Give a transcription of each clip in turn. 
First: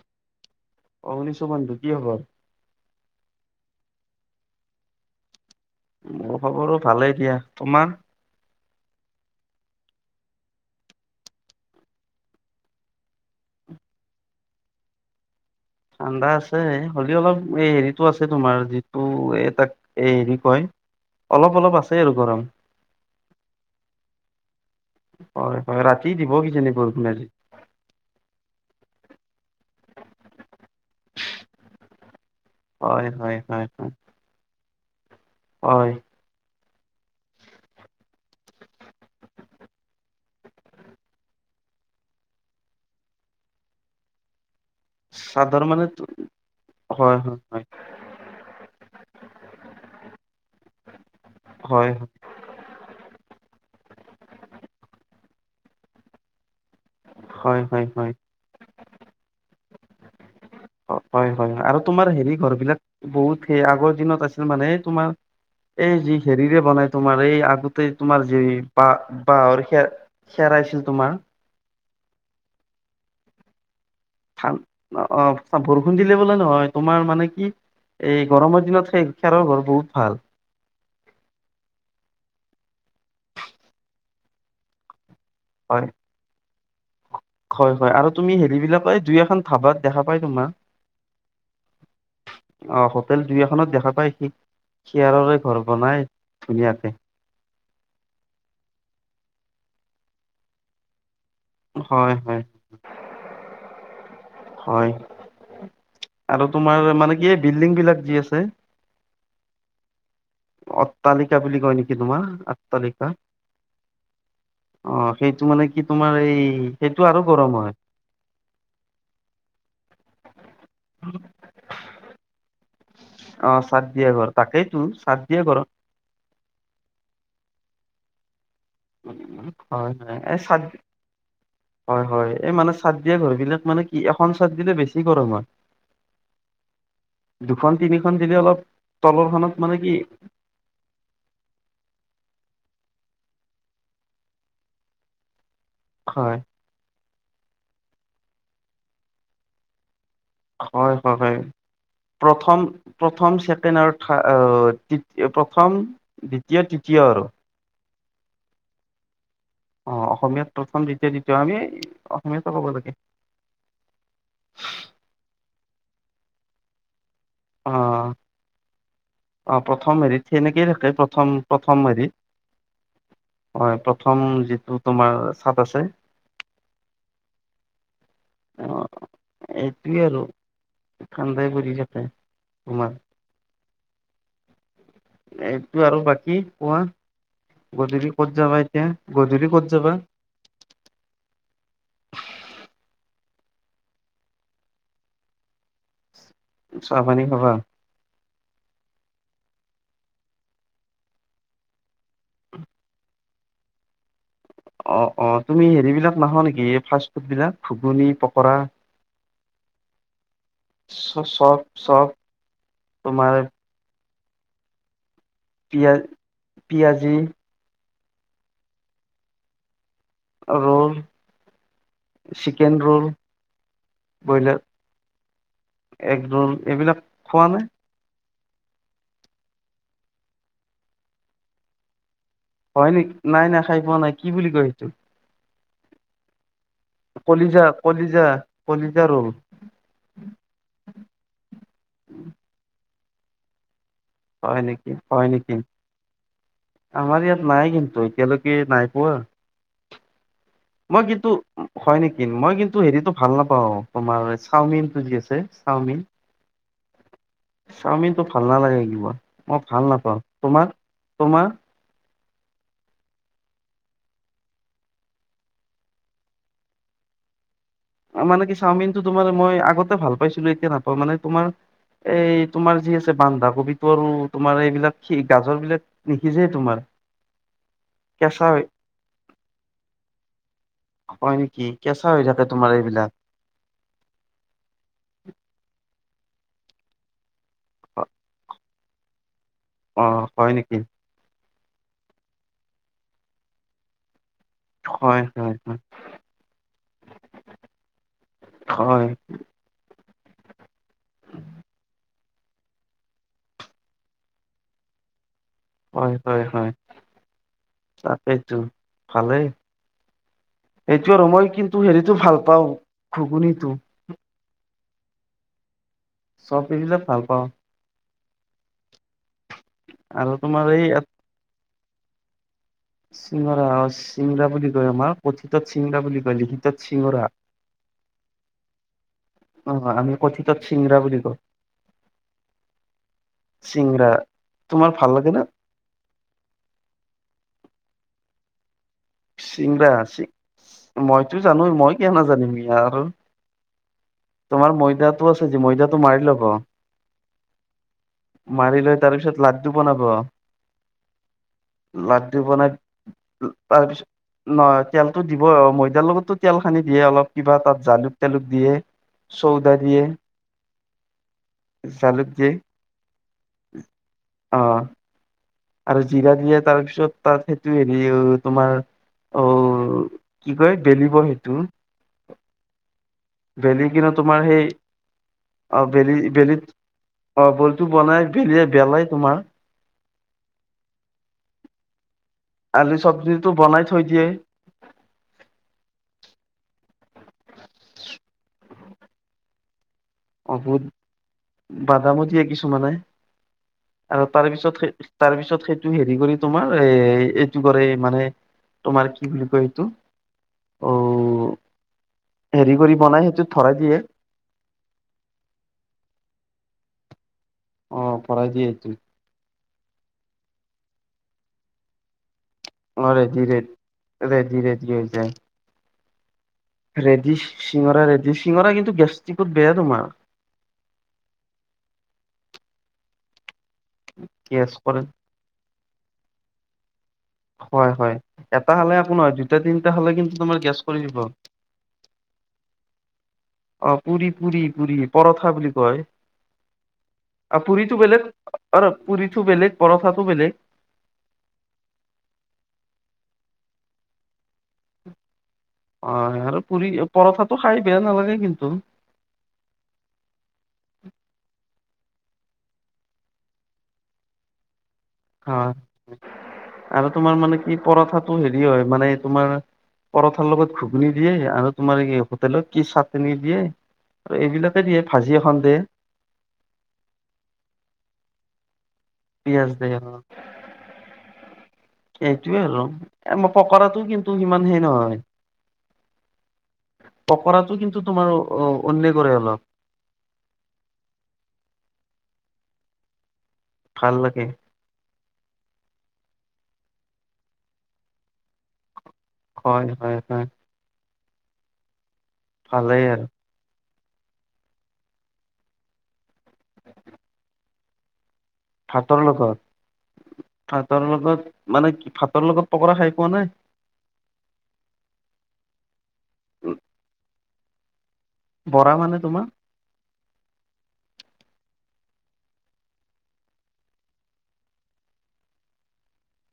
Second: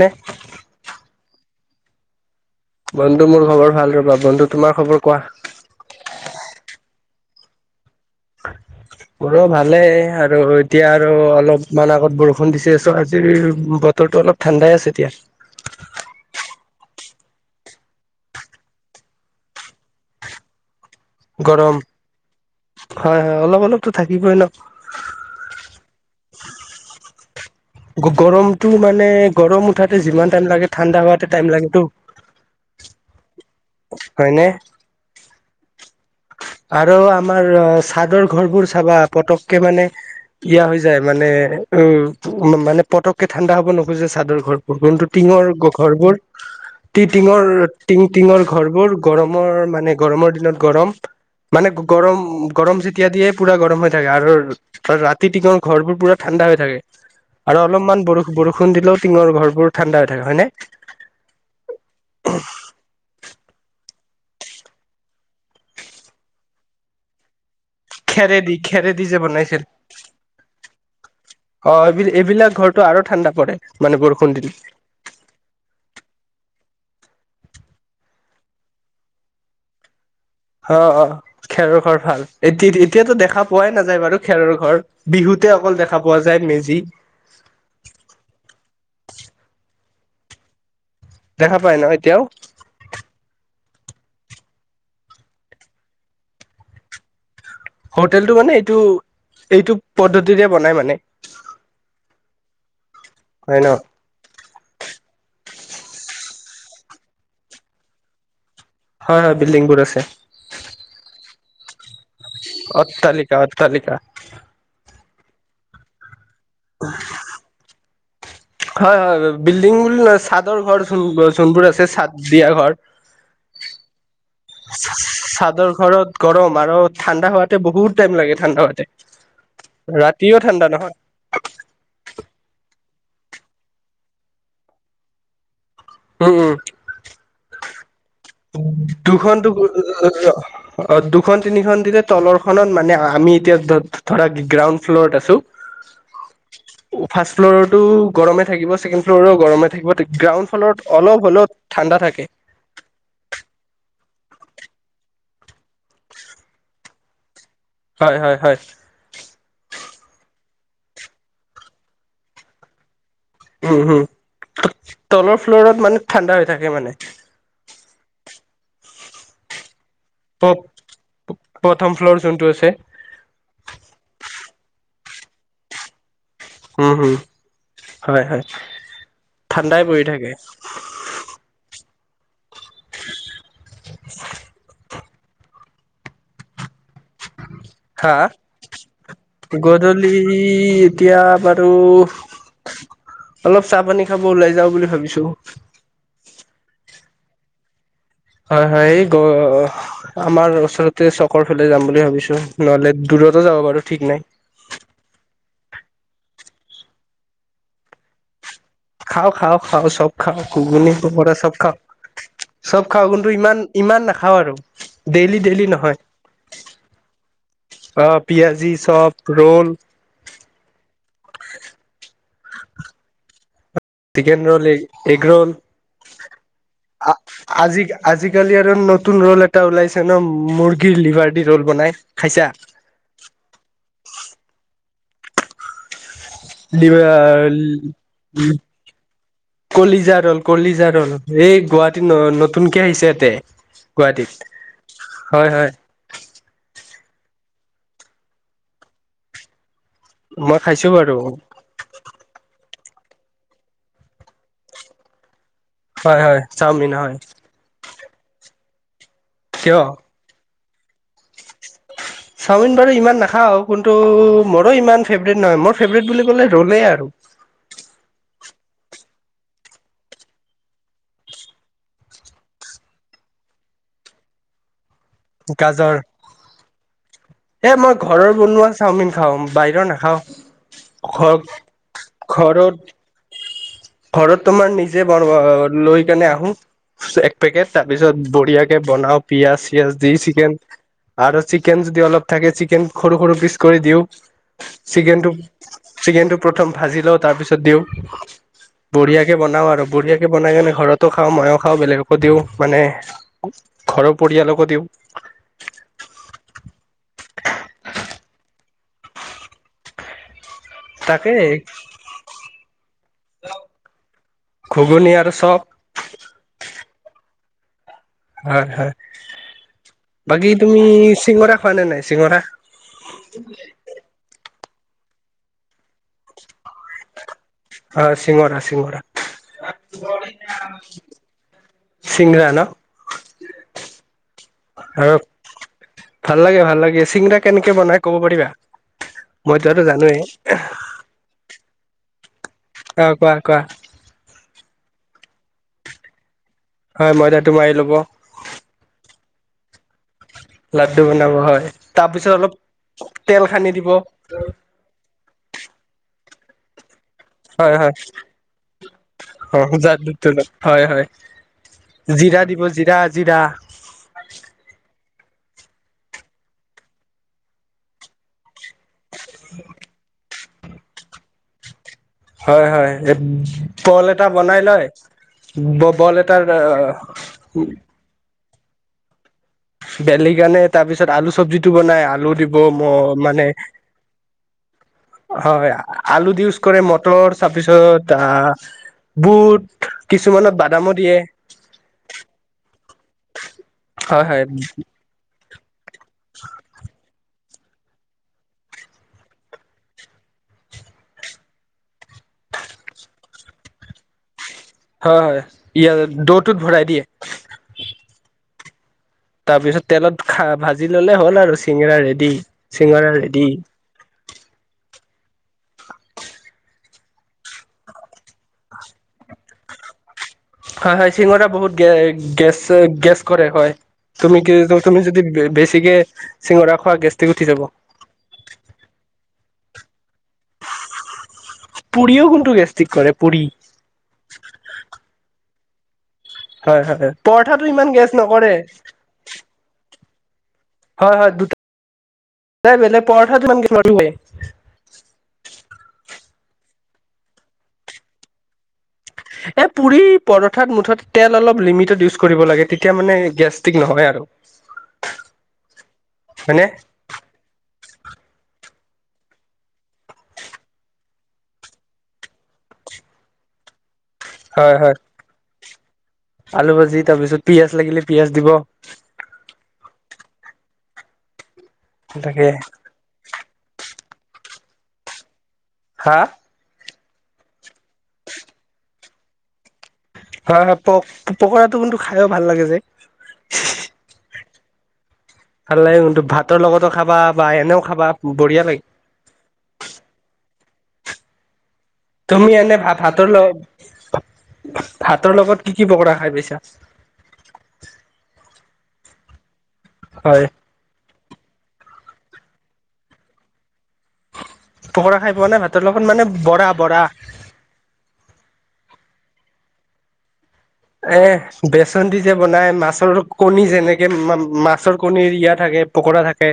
নে অগ্নিশু বন্ধু কি খবৰ? বন্ধু মোৰ খবৰ ভাল ৰবা। বন্ধু তোমাৰ খবৰ কোৱা? মোৰ খবৰো ভালেই দিয়া। তোমাৰ? মোৰো ভালেই আৰু এতিয়া আৰু অলপমান আগত বৰষুণ দিছে চো আজিৰ বতৰটো অলপ ঠাণ্ডাই আছে এতিয়া। ঠাণ্ডা আছে। হ'লেও অলপ এই হেৰিতটো আছে তোমাৰ যিটো এ তাক এই হেৰি কয় অলপ অলপ গৰম। আছে আৰু গৰম হয়, হয় অলপ অলপতো থাকিবই ন। হয় হয় ৰাতি দিব কিজানি বৰষুণ আজি। গৰমতটো মানে গৰম উঠাতে যিমান টাইম লাগে ঠাণ্ডা হোৱাতে টাইম লাগে টো। হয়, হয়। হয়, হয়। হয়। আৰু আমাৰ অ চাদৰ ঘৰ বোৰ চাবা পতককে মানে ইয়া হৈ যায় মানে উ মানে পতককে ঠাণ্ডা হ'ব নোখোজে চাদৰ ঘৰ টিঙৰ চাদৰ মানে তো- ঘৰবোৰ টি হয় হয় টিঙৰ হয় টিং টিঙৰ ঘৰবোৰ গৰমৰ মানে গৰমৰ দিনত গৰম মানে হয় গৰম, গৰম যেতিয়া দিয়ে পুৰা গৰম হৈ থাকে। আৰু ৰাতি তিঙৰ ঘৰবোৰ পোৰা ঠাণ্ডা হৈ থাকে। আৰু হয় হয় অলপমান বৰষু-বৰষুণ দিলেও টিঙৰ ঘৰবোৰ [inaudible] হয়, হয়, হয় আৰু তোমাৰ হেৰি ঘৰ বিলাক বহুত সেই আগৰ দিনত ছিল মানে এই তোমাৰ, এই যি হেৰিৰে বনাই তোমাৰ এই আগত তোমাৰ যি খেৰেদি খেৰেদি যে বাহ বনাইছিল বাঁহৰ খে- খেৰাইছিল তোমাৰ অ' এইবি এইবিলাক ঘৰতো আৰু ঠাণ্ডা পৰে। মানে বৰষুণ দিলে অ' বৰষুণ দিলে বোলে নহয় তোমাৰ মানে কি, এই গৰমৰ দিনত সেই খেৰৰ ঘৰটো বহুত ভাল। অ' অ খেৰ ঘৰ ভাল। এতি-এতিয়াতো দেখা পোৱাই নাযায় বাৰু খেৰৰ ঘৰ। বিহুতে অকল হয় দেখা পোৱা যায় মেজী দি। [unintelligible] হয়, হয়। আৰু তুমি হেৰি বিলাক এই দুই এখন ধাবাত দেখা পায় তোমাৰ দেখা পাই ন এতিয়াও? নাপায় সি, খেৰৰে ঘৰ বনাই ধুনীয়াকে। হোটেলটো মানে এইটো, এইটো পদ্ধতিৰে বনাই মানে। হয়, হয়। হয় ন? হয়, আৰু তোমাৰ মানে কি এই বিল্ডিং বিলাক যি আছে হয়, হয় বিল্ডিং বোৰ আছে। অট্টালিক সেইবুলি কয় নেকি? তোমাৰ অট্টালিকা, অট্টালিকা অ সেইটো, মানে, কি, তোমাৰ এই সেইটো, আৰু গৰম হয়। হয়, হয়। বিল্ডিং বুলি নহয়। চাদৰ ঘৰ, যোন-যোনবোৰ আছে, চাদ দিয়া ঘৰ অ চাদ দিয়া ঘৰ তাকেইতো চাদ দিয়া চাদৰ ঘৰত গৰম আৰু ঠাণ্ডা হোৱাতে বহু বহুত টাইম লাগে ঠাণ্ডা হোৱাতে হয়, হয়। ৰাতিও এই চাদ, ঠাণ্ডা নহয় হয়, এই মানুহ চাদ দিয়া ঘৰবিলাক, মানে কি, এখন চাদ দিলে বেছি গৰম হয়। উম, উম। দুখন, তিনি দুখনটো, অ', দুখন-তিনিখন দিলে তলৰ খনত, মানে, আহ আমি এতিয়া ধৰা, গ্ৰাউণ্ড ফ্ল'ৰত আছোঁ। হয়। ফাৰ্ষ্ট ফ্ল'ৰতো গৰমেই থাকিব। ছেকেণ্ড ফ্ল'ৰো গৰমেই থাকিব গ্ৰাউণ্ড ফ্ল'ৰত হয়, অলপ হয়। হ'লেও ঠাণ্ডা থাকে প্ৰথম, প্ৰথম চেপ [unintelligible] প্ৰথম দ্বিতীয় তৃতীয় আৰু। হয় হয় হয়। অ', অসমীয়াত প্ৰথম দ্বিতীয় তৃতীয়, আমি অসমীয়াতে ক'ব লাগে উম হম, তলৰ ফ্ল'ৰত মানে ঠাণ্ডা হৈ থাকে মানে। অ', অ', প প্ৰথম হেৰিত মানে হেনেকেই থাকে, প্ৰথম-প্ৰথম প্ৰথম হেৰি, ফ্ল'ৰ যোনটো আছে হয় প্ৰথম যিটো তোমাৰ চাত আছে। উম হম। হয়, হয় অ ঠাণ্ডাই এইটোৱে পৰি থাকে। ত তোমাৰ। এইটো আৰু বাকী কোৱা। গধূলি হা ক'ত যাবা এতিয়া গধূলি ক'ত যাবা গধূলি এতিয়াৰ। ত অলপ চাহ পানী খাব ওলাই যাওঁ বুলি ভাবিছো। চাহ, পানী খাবা। হয়, হয় এই আমাৰ ওচৰতে চকৰ ফালে যাম বুলি ভাবিছো নহলে দূৰতো যাব বাৰু ঠিক নাই। অ, অ তুমি হেৰিবিলাক নাখাৱা নেকি ফাষ্ট ফুড বিলাক ঘুগুনী, পকৰা। খাওঁ, খাওঁ, খাওঁ চব। খাওঁ ঘুগুনী, চ পকৰা চব চপ খাওঁ, চপ চব খাওঁ কিন্তু তোমাৰ ইমান, ইমান নাখা। খাওঁ আৰু। ডেইলি ডেইলি নহয় পিয়াজ, পিয়াজি। অ পিয়াজি, চপ, ৰোল। অ roll. Chicken roll. Chicken broiler roll, egg roll egg roll এইবিলাক আ আজি, খোৱা নে আজি। আজিকালি আৰু নতুন ৰল এটা ওলাইছে ন মুৰ্গীৰ লিভাৰ দি ৰল বনাই। খাইছা হয় নেক নাই, নাই খাই পোৱা নাই কি বুলি কৈ? কি। কলিজা কলিজা কলিজা ৰোল কলিজা ৰ'ল, কলিজা ৰ'ল এই গুৱাহাটীত ন নতুনকে আহিছে। তে গুৱাহাটীত হয় নেকি হয় নেকি হয়। আমাৰ ইয়াত নাই কিন্তু এতিয়ালৈকে নাই পোৱা। খাইছো মই বাৰু কিন্তু হয় নেকি মই কিন্তু, টো হেৰিতটো ভাল নাপাও তোমাৰ চাওমিন টো যি আছে চাওমিন হয় হয় চাওমিন হয় চাওমিনটো ভাল নালাগে। তোমাৰ। মই কিয় ভাল নাপাওঁ। তোমাক তোমাৰ। চাওমিন বাৰু ইমান নাখাওঁ কিন্তু মৰো ইমান ফেভৰেট নহয় মোৰ ফেভৰেট বুলি ক'লে ৰলে আৰু। মানে কি চাওমিনটো তোমাৰ মই আগতে ভাল পাইছিলো এতিয়া নাপাওঁ মানে তোমাৰ এই তোমাৰ যি আছে বন্ধা কবিতো আৰু তোমাৰ এইবিলাক। কি গাজৰ বিলাক নিশিজে তোমাৰ। এ মই ঘৰৰ কেঁচা হয় বনোৱা চাওমিন খাওঁ বাহিৰৰ নাখাও ঘ হয় নেকি কেঁচা হৈ থাকে ঘ। তোমাৰ এইবিলাক ঘৰত তোমাৰ নিজে বনোৱা, আ লৈ তেনে আহো, চেক পেকেট তাৰ পিছত বঢ়িয়া কে বনাওঁ পিঁয়াজ চিয়াজ অ দি হয় চিকেন নেকি আৰু চিকেন যদি অলপ তাকে চিকেন সৰু সৰু পিচ কৰি দিওঁ হয় চিকেনটো, হয় হয় চিকেনটো প্ৰথম ভাজি লওঁ তাৰ পিছত দিওঁ, হয় বঢ়িয়াকে বনাও আৰু বঢ়িয়া বনাই কেনে ঘৰতো খাওঁ, মইও খাওঁ, বেলেগকো দিওঁ, মানে ঘৰৰ পৰিয়ালকো দিওঁ। হয় হয় হয়, তাকেইতো ভালেই। এইটো আৰু তাকে মই কিন্তু হেৰিটো ভাল পাওঁ, ঘুগুনীটো। ঘুগুনী আৰু চপ। চপ দেখিলে ভাল পাওঁ। হয় হয়। আৰু বাকী তোমাৰ তুমি এই চিঙৰা খোৱা নে নাই চিঙৰা? চিঙৰা অ', চিংৰা বুলি আমাৰ কথিতত চিংৰা বুলি কয়, লিখিতত চিঙৰা। অ', চিঙৰা চিঙৰা। অ আমি কথিতত চিঙৰা বুলি কওঁ চিঙৰা ন', চিঙৰা তোমাৰ ভাল আৰু, লাগে ন ভাল লাগে ভাল লাগে, চিঙৰা কেনেকে বনাই ক'ব পাৰিবা? ময়দাটো চিংৰা, জানোৱেই মইতো জানোৱেই মই কিয় নাজ [inaudible] [unintelligible] অ কোৱা কোৱা তোমাৰ ময়দাত [unintelligible] ময়দাটো মাৰি ল'ব। হয় ময়দাটো মাৰি লব। মাৰি লৈ তাৰ পিছত লাড্ডু বনাব। লাড্ডু বনাব হয়, তাৰ পিছত লাড্ডু অলপ বনাই তেল সানি দিব তাৰপিছত, ন তেলতো দিব ম এয়াৰ লগতো তেল সানি দিয়ে অলপ কিবা হয় তাত হয়, জালুক তালুক দিয়ে চৌদা দিয়ে [unintelligible] হয় হয়, জালুক জিৰা দিয়ে দিব, জিৰা জিৰা। অ আৰু জিৰা দিয়ে তাৰপিছত, তাত সেইটো হেৰি তোমাৰ, অ'। কি কয়, বেলিব' সেইটো হয় হয় বেলি বল কিনে এটা তোমাৰ বনাই সেই লয় অ বেলি বল এটাৰ বেলিয় বেলাই তোমাৰ বেলেগ আনে তাৰ পিছত আলু চব্জিটো বনাই আলু আলু ম চব্জিটো বনাই থৈ দিয়ে কি কৰে মটৰ তাৰপিছত আহ বুট কিছুমানত অভুত বাদামো দিয়ে বাদাম দিয়ে কিছুমানে আৰু হয় হয় তাৰপিছত তাৰ পিছ স টো হেৰি কৰি তোমাৰ এ কৰে মানে তোমাৰ কি বুলি কয় এইটো অ হেৰি কৰি বনাই সেইটো ধৰাই দিয়ে হয় হয় ইাত দৌটোত ভৰাই দিয়ে অ পৰাঢ়ই দিয় ত তাৰ পিছত তেলত খা ভাজি ললে হ'ল আৰু চিঙৰা ৰেডি চিঙৰা অৰে ৰেডি ধীৰে ধীৰে ধিৰে উ ৰেডি চিঙৰা ৰেডি চিঙৰা কিন্তু গেষ্টিকত বেয়া তোমাৰ হয় হয় চিঙৰা বহুত গ গেছ গেছ কৰে হয় তুমি কি গেছ তুমি কৰে যদি বেছি গতিকে চিঙৰা খোৱা গেছ হয় হয় এটা হ আো নহ দুটা তিনিটা হ গ দ পুৰিও কোনটো গেষ্টিক কৰে পুৰি অ পুী পুী পুী পৰঠা বুলি ক হয় হয় হয় পৰঠাটো পুৰি ইমান চো গেছ বেলেগ নকৰে অ পুৰি চো বেলেগ পৰঠা তবেলে হয় হয় দুটাট বেলেগ পৰঠা যমান লে উ অ আৰু পুৰি পৰঠাতটো খাই বেয়া নালাগে কিন্তু এ পুৰি পৰঠাত মুঠতে তেল অলপ লিমিটত ইউজ কৰিব লাগে তেতিয়া মানে গেষ্টিক নহয় আৰু অ হয়নে আৰু তোমাৰ মানে কি পৰঠাটো হেৰি হয় মানে তোমাৰ পৰঠাৰ লগত ঘুগুনি দিয়ে আৰু তোমাৰ হোটেলত কি চাটনি দিয়ে আৰু হয় এইবিলাকে হয় দিয়ে ভাজি এখন দে আলু ভাজি তাৰ পিছত পিয়াজ লাগিলে পিয়াজ দিব প পিয়াজ দে অ তাকে সেইটোয়ে আৰু মাৰ পকৰাটো কিন্তু টো সিমান হে নহয় হাহ। পকৰাটো কিন্তু তোমাৰ অন পুৰে অলপ। হয় - হয় প পকৰাটো কিন্তু খাইও ভাল লাগে যে। ভাল লাগে। ভাল লাগে কিন্তু ভাতৰ লগতো খাবা বা এনেও খাবা বঢ়িয়া লাগে। হয়-হয়-হয়। তুমি এনে ভাত আৰু ভাতৰ লগ ভাতৰ লগত কি-কি পকৰা খাই পাইছা? ভাতৰ লগত? হয় ভাতৰ লগত। মানে কি ভাতৰ লগত পকৰা খাই পোৱা নাই। পকৰা খাই পোৱা নাই ভাতৰ লগত মানে বৰা - বৰা। বৰা মানে তোমাৰ? এহ, বেচন দি যে বনাই মাছৰ কণী যেনেকে মা - মা মাছৰ কণীৰ ইয়া থাকে পকোৰা থাকে।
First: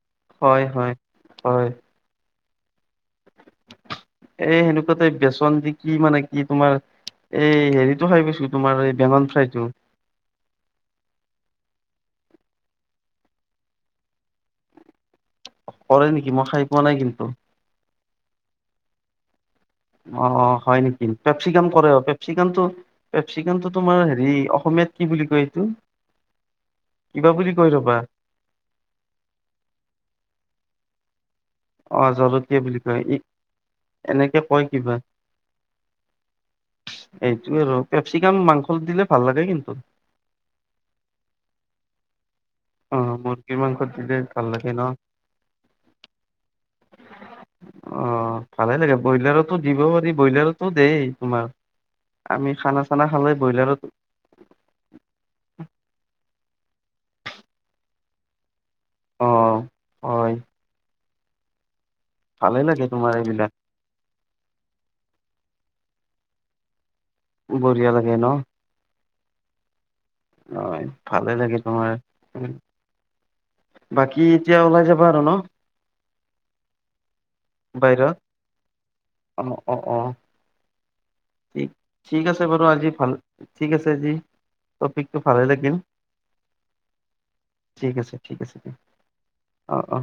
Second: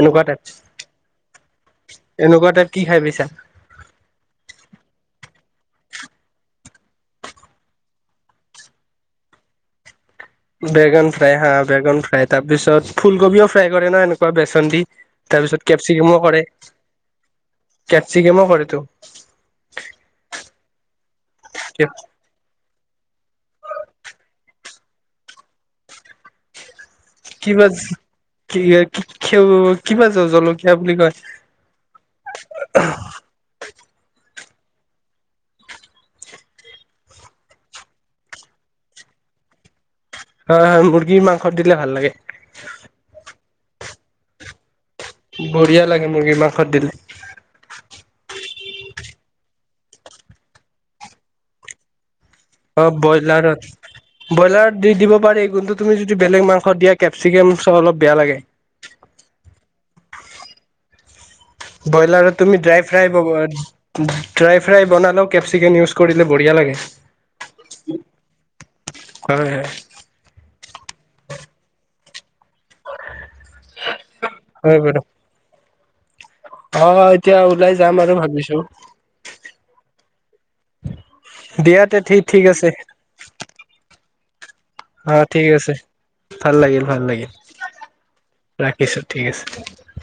এনেকুৱাটাইপ হয় হয় - এনেকুৱাটাইপ। কি খাই পাইছা? এহ। সেনেকুৱাতে বেচন দি কি মানে কি তোমাৰ এই হেৰিতটো খাই পৈছো তোমাৰ এই বেঙন ফ্ৰাইটো। বেগন ফ্ৰাই হা বেগন ফ্ৰাই তাৰপিছত ফুলকবিও ফ্ৰাই কৰে ন এনেকুৱা বেচন দি। তাৰপিছত কেপচিকামো নেকি কৰে। মই খাই পোৱা নাই কিন্তু কেপচিকামো কৰে তো। অহ', হয় নেকি পেচিকাম কৰে পেপচিকামটো পেপচিকানটো তোমাৰ হেৰি অসমীয়াত কি বুলি কয় এইটো। বুলি কিবা কয় ৰবা [unintelligible] কি জলকীয়া বুলি কয়। অহ ', জলকীয়া বুলি কয়। ই এনেকে কয় কিবা এইটোয়ে আৰু কেপচিকাম মাংস দিলে ভাল লাগে কিন্তু। হয় - হয় মুৰ্গী মাংসত দিলে ভাল লাগে। মুৰ্গী মাংসত দিলে ভাল লাগে ন। বঢ়িয়া লাগে, মুৰ্গী মাংসত দিলে। অহ', ভালে লাগে। ব্ৰইলাৰতো দিব পাৰি, ব্ৰইলাৰতো দেই তোমাৰ। আমি খানা অহ ', চানা খালে ব্ৰইলাৰত- ব্ৰইলাৰত দি দিব পাৰি। কিন্তু তুমি যদি বেলেগ মাংস ষত দিয়া কেপচিকেম চ অলপ বেয়া লাগে। অহ ', হয়। ব্ৰইলাৰত ভালে তুমি ড্ৰাই লাগে ফ্ৰাই তোমাৰ এইবিলাক - ড্ৰাই ফ্ৰাই বনাল কেপচিকেম ইউচ কৰিলে বঢ়িয়া লাগে। বৰিয়া লাগে নহ', কৰে। হয়, ভালে লাগে [unintelligible] বাকী এতিয়া হয় ওলাই বাৰু যাবা আৰু ন', অ এতিয়া ওলাই যাম বাহিৰত? আৰু ভাবিছো অ', অ', অ। ঠিক, ঠিক আছে বাৰু আজি, ভাল, ঠিক আছে আজি। টপিকটো অ', ভালে ঠিক আছে, লাগিল ভাল লাগিল, ভাল লাগিল, ঠিক আছে ঠিক আছে দিয়া। ৰাখিছো ঠিক আছে। অ অ